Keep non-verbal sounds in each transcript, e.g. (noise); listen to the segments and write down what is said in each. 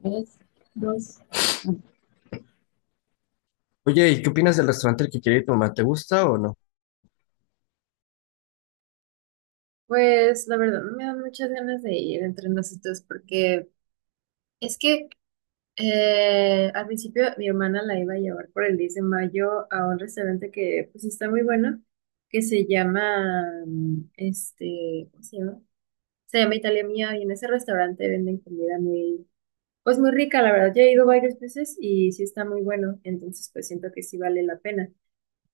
Tres, dos. Oye, ¿y qué opinas del restaurante al que quiere ir tu mamá? ¿Te gusta o no? Pues la verdad, me dan muchas ganas de ir entre nosotros porque es que al principio mi hermana la iba a llevar por el 10 de mayo a un restaurante que pues está muy bueno, que se llama, ¿cómo se llama? Se llama Italia Mía, y en ese restaurante venden comida muy, pues muy rica, la verdad. Yo he ido varias veces y sí está muy bueno, entonces pues siento que sí vale la pena.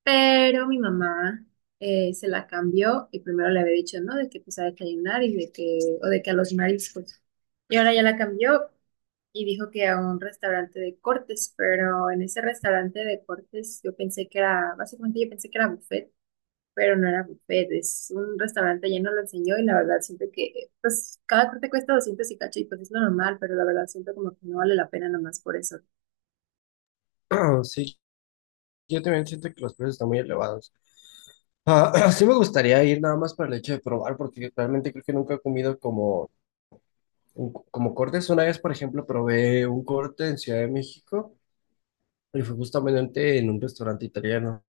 Pero mi mamá se la cambió, y primero le había dicho, ¿no? De que pues a desayunar, y de que, o de que a los mariscos. Y ahora ya la cambió y dijo que a un restaurante de cortes, pero en ese restaurante de cortes yo pensé que era, básicamente yo pensé que era buffet, pero no era buffet, es un restaurante, ya no lo enseñó, y la verdad siento que, pues cada corte cuesta 200 y cacho y pues es normal, pero la verdad siento como que no vale la pena nomás por eso. (clears throat) Sí, yo también siento que los precios están muy elevados. Ah, (clears throat) sí me gustaría ir nada más para el hecho de probar, porque realmente creo que nunca he comido como, como cortes. Una vez, por ejemplo, probé un corte en Ciudad de México y fue justamente en un restaurante italiano.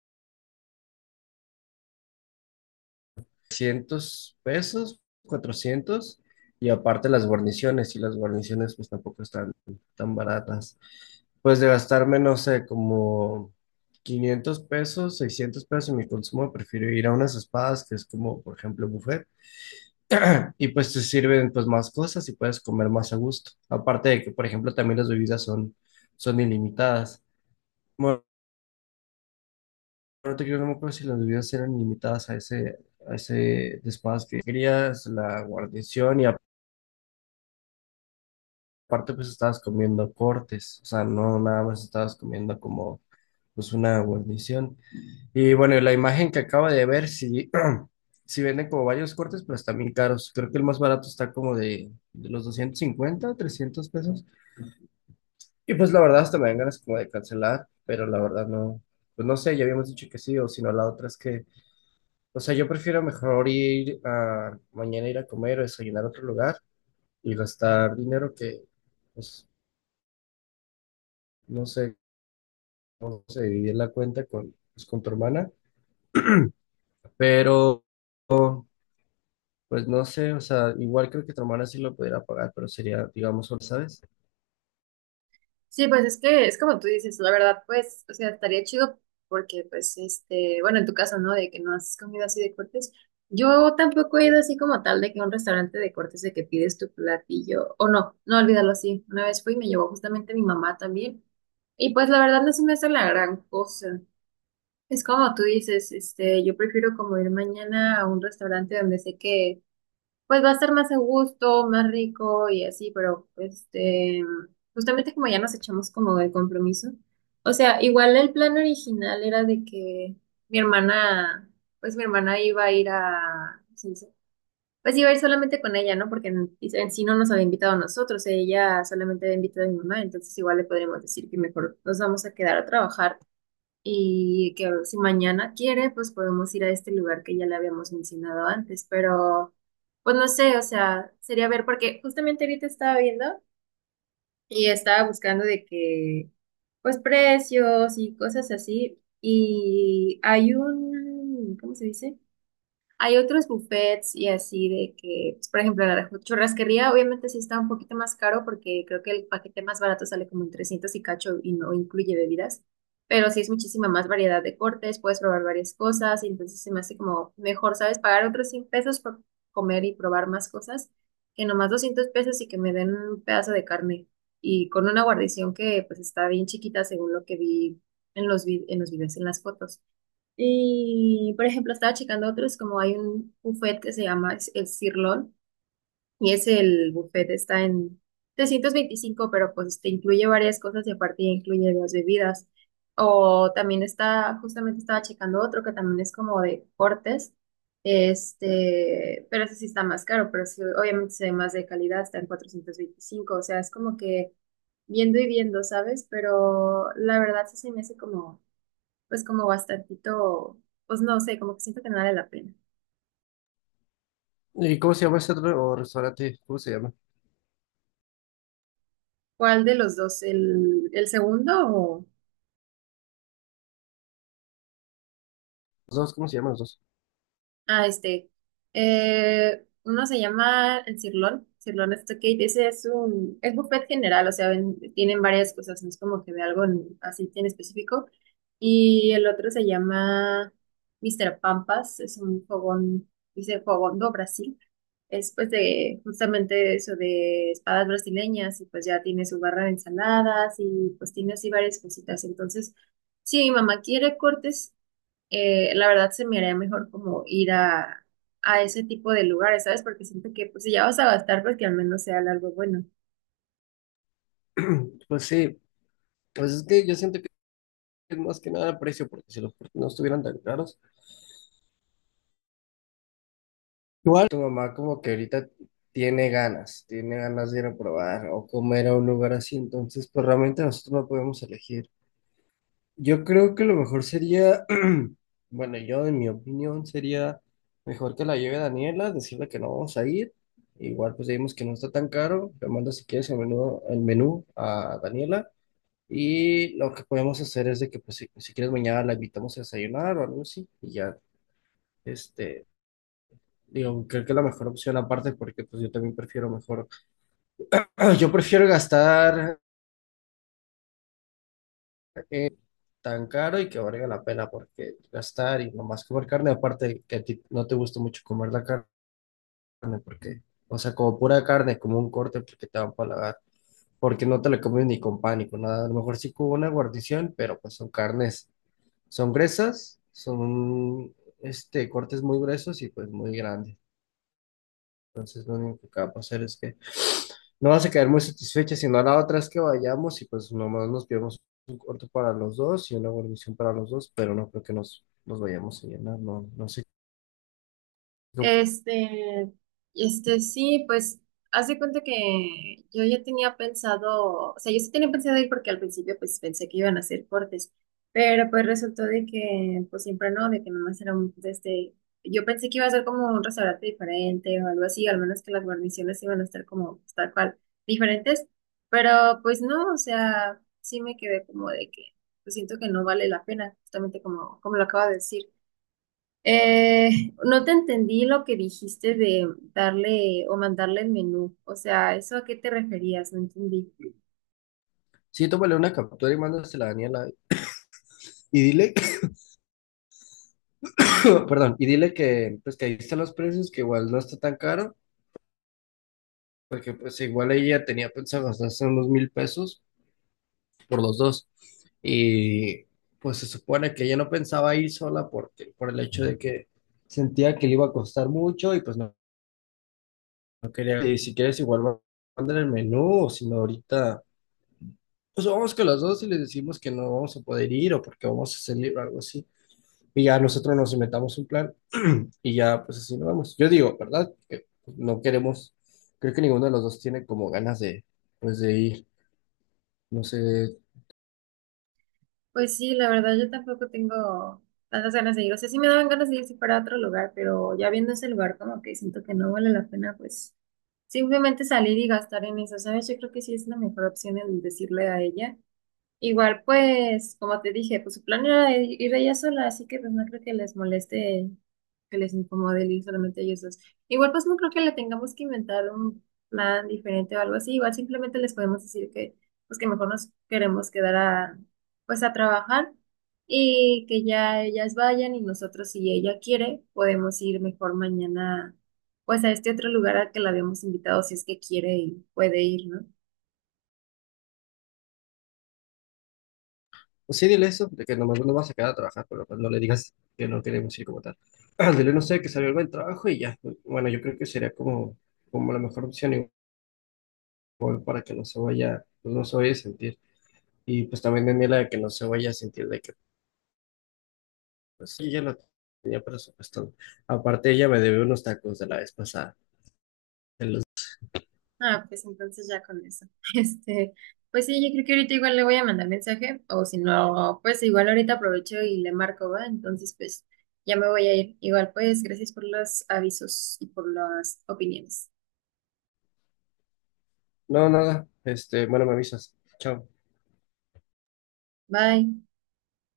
300 pesos, 400, y aparte las guarniciones, y las guarniciones pues tampoco están tan baratas. Pues de gastarme, no sé, como 500 pesos, 600 pesos en mi consumo, prefiero ir a unas espadas, que es como, por ejemplo, buffet, (clears throat) y pues te sirven pues más cosas y puedes comer más a gusto. Aparte de que, por ejemplo, también las bebidas son, ilimitadas. Bueno, pero te quiero no me acuerdo si las bebidas eran limitadas a ese despacho que querías, la guarnición, y aparte pues estabas comiendo cortes, o sea, no nada más estabas comiendo como pues una guarnición. Y bueno, y la imagen que acaba de ver, sí, (clears throat) sí venden como varios cortes, pero están bien caros. Creo que el más barato está como de los 250 300 pesos. Y pues la verdad hasta me dan ganas como de cancelar, pero la verdad no, pues no sé, ya habíamos dicho que sí, o si no, la otra es que o sea, yo prefiero mejor ir a mañana ir a comer o desayunar a otro lugar y gastar dinero que, pues, no sé cómo se divide la cuenta con, pues, con tu hermana, pero, pues, no sé, o sea, igual creo que tu hermana sí lo pudiera pagar, pero sería, digamos, solo, ¿sabes? Sí, pues es que es como tú dices, la verdad, pues, o sea, estaría chido porque, pues, este, bueno, en tu caso, ¿no? De que no has comido así de cortes. Yo tampoco he ido así como tal de que a un restaurante de cortes de que pides tu platillo, o no, no olvidarlo así. Una vez fui y me llevó justamente mi mamá también. Y pues la verdad no se me hace la gran cosa. Es como tú dices, este, yo prefiero como ir mañana a un restaurante donde sé que pues va a ser más a gusto, más rico y así, pero este, justamente como ya nos echamos como el compromiso. O sea, igual el plan original era de que mi hermana, pues mi hermana iba a ir a, ¿cómo se dice? Pues iba a ir solamente con ella, ¿no? Porque en sí no nos había invitado a nosotros, ella solamente había invitado a mi mamá, entonces igual le podríamos decir que mejor nos vamos a quedar a trabajar y que si mañana quiere, pues podemos ir a este lugar que ya le habíamos mencionado antes, pero pues no sé, o sea, sería ver, porque justamente ahorita estaba viendo y estaba buscando de que, pues precios y cosas así, y hay un, ¿cómo se dice? Hay otros buffets y así de que, pues, por ejemplo, la churrasquería obviamente sí está un poquito más caro porque creo que el paquete más barato sale como en 300 y cacho y no incluye bebidas, pero sí es muchísima más variedad de cortes, puedes probar varias cosas y entonces se me hace como mejor, ¿sabes? Pagar otros 100 pesos por comer y probar más cosas que nomás 200 pesos y que me den un pedazo de carne y con una guarnición que pues está bien chiquita según lo que vi en los, en los videos, en las fotos. Y, por ejemplo, estaba checando otros, como hay un buffet que se llama el Cirlón, y es el buffet, está en 325, pero pues te incluye varias cosas y aparte ya incluye las bebidas. O también está, justamente estaba checando otro que también es como de cortes, este, pero ese sí está más caro, pero sí, obviamente se ve más de calidad, está en 425, o sea, es como que viendo y viendo, ¿sabes? Pero la verdad sí se me hace como pues como bastantito, pues no sé, como que siento que no vale la pena. ¿Y cómo se llama ese otro o restaurante? ¿Cómo se llama? ¿Cuál de los dos? El segundo o... Los dos, ¿cómo se llaman los dos? ah, este. Uno se llama el Cirlón. Cirlón Stockade. Ese es un... es buffet general, o sea, tienen varias cosas. No es como que de algo así en específico. Y el otro se llama Mr. Pampas. Es un fogón. Dice fogón do Brasil. Es pues de justamente eso de espadas brasileñas. Y pues ya tiene su barra de ensaladas. Y pues tiene así varias cositas. Entonces, si mi mamá quiere cortes, la verdad se me haría mejor como ir a ese tipo de lugares, ¿sabes? Porque siento que pues si ya vas a gastar, pues que al menos sea algo bueno. Pues sí, pues es que yo siento que es más que nada precio, porque si los precios no estuvieran tan caros, ¿cuál tu mamá como que ahorita tiene ganas, de ir a probar o comer a un lugar así? Entonces, pues realmente nosotros no podemos elegir. Yo creo que lo mejor sería, (clears throat) bueno, yo en mi opinión sería mejor que la lleve Daniela, decirle que no vamos a ir. Igual pues vimos que no está tan caro, le mando si quieres el menú, a Daniela y lo que podemos hacer es de que pues si quieres mañana la invitamos a desayunar o algo así y ya. Este, digo, creo que la mejor opción aparte, porque pues yo también prefiero mejor, (clears throat) yo prefiero gastar eh, tan caro y que valga la pena, porque gastar y nomás comer carne, aparte que a ti no te gusta mucho comer la carne, porque, o sea, como pura carne, como un corte, porque te va a empalagar, porque no te la comes ni con pan ni con nada, a lo mejor sí con una guarnición, pero pues son carnes, son gruesas, son este, cortes muy gruesos y pues muy grandes. Entonces, lo único que va a pasar es que no vas a quedar muy satisfecha, sino la otra es que vayamos y pues nomás nos pidamos un corto para los dos y una guarnición para los dos, pero no creo que nos vayamos a llenar, no, no sé. Este, sí, pues, haz de cuenta que yo ya tenía pensado, o sea, yo sí tenía pensado ir porque al principio, pues, pensé que iban a hacer cortes, pero pues resultó de que, pues, siempre no, de que nomás era un, de este, yo pensé que iba a ser como un restaurante diferente o algo así, al menos que las guarniciones iban a estar como, pues, tal cual, diferentes, pero pues no, o sea, sí me quedé como de que, pues, siento que no vale la pena, justamente como, como lo acabo de decir. No te entendí lo que dijiste de darle o mandarle el menú. O sea, ¿eso a qué te referías? No entendí. Sí, tómale una captura y mándasela a Daniela y dile, (coughs) perdón, y dile que pues que ahí están los precios, que igual no está tan caro, porque pues igual ella tenía pensado gastarse unos 1,000 pesos, por los dos. Y pues se supone que ella no pensaba ir sola porque, por el hecho de que sentía que le iba a costar mucho y pues no quería. Y si quieres, igual mandan el menú, o si no, ahorita, pues vamos con los dos y les decimos que no vamos a poder ir o porque vamos a salir o algo así. Y ya nosotros nos inventamos un plan y ya, pues así nos vamos. Yo digo, ¿verdad? Que no queremos, creo que ninguno de los dos tiene como ganas de, pues de ir. No sé. Pues sí, la verdad yo tampoco tengo tantas ganas de ir. O sea, sí me daban ganas de ir si fuera otro lugar, pero ya viendo ese lugar como que siento que no vale la pena, pues simplemente salir y gastar en eso, ¿sabes? Yo creo que sí es la mejor opción el decirle a ella. Igual, pues, como te dije, pues su plan era ir ella sola, así que pues no creo que les moleste, que les incomode el ir solamente ellos dos. Igual, pues no creo que le tengamos que inventar un plan diferente o algo así. Igual simplemente les podemos decir que, pues que mejor nos queremos quedar a, pues a trabajar, y que ya ellas vayan y nosotros, si ella quiere, podemos ir mejor mañana, pues a este otro lugar al que la habíamos invitado, si es que quiere y puede ir, ¿no? Pues sí, dile eso, de que nomás no vas a quedar a trabajar, pero pues no le digas que no queremos ir como tal. Ah, dile, no sé, que salió algo del trabajo y ya. Bueno, yo creo que sería como, como la mejor opción igual para que no se vaya, pues no se vaya a sentir. Y pues también Daniela, de que no se vaya a sentir de que, pues sí, ya lo tenía presupuestado. Aparte, ella me debe unos tacos de la vez pasada. de los- Ah, pues entonces ya con eso. (laughs) Este, pues sí, yo creo que ahorita igual le voy a mandar mensaje, o si no, pues igual ahorita aprovecho y le marco, ¿va? Entonces, pues ya me voy a ir. Igual, pues gracias por los avisos y por las opiniones. No, nada, este, bueno, me avisas. Chao. Bye.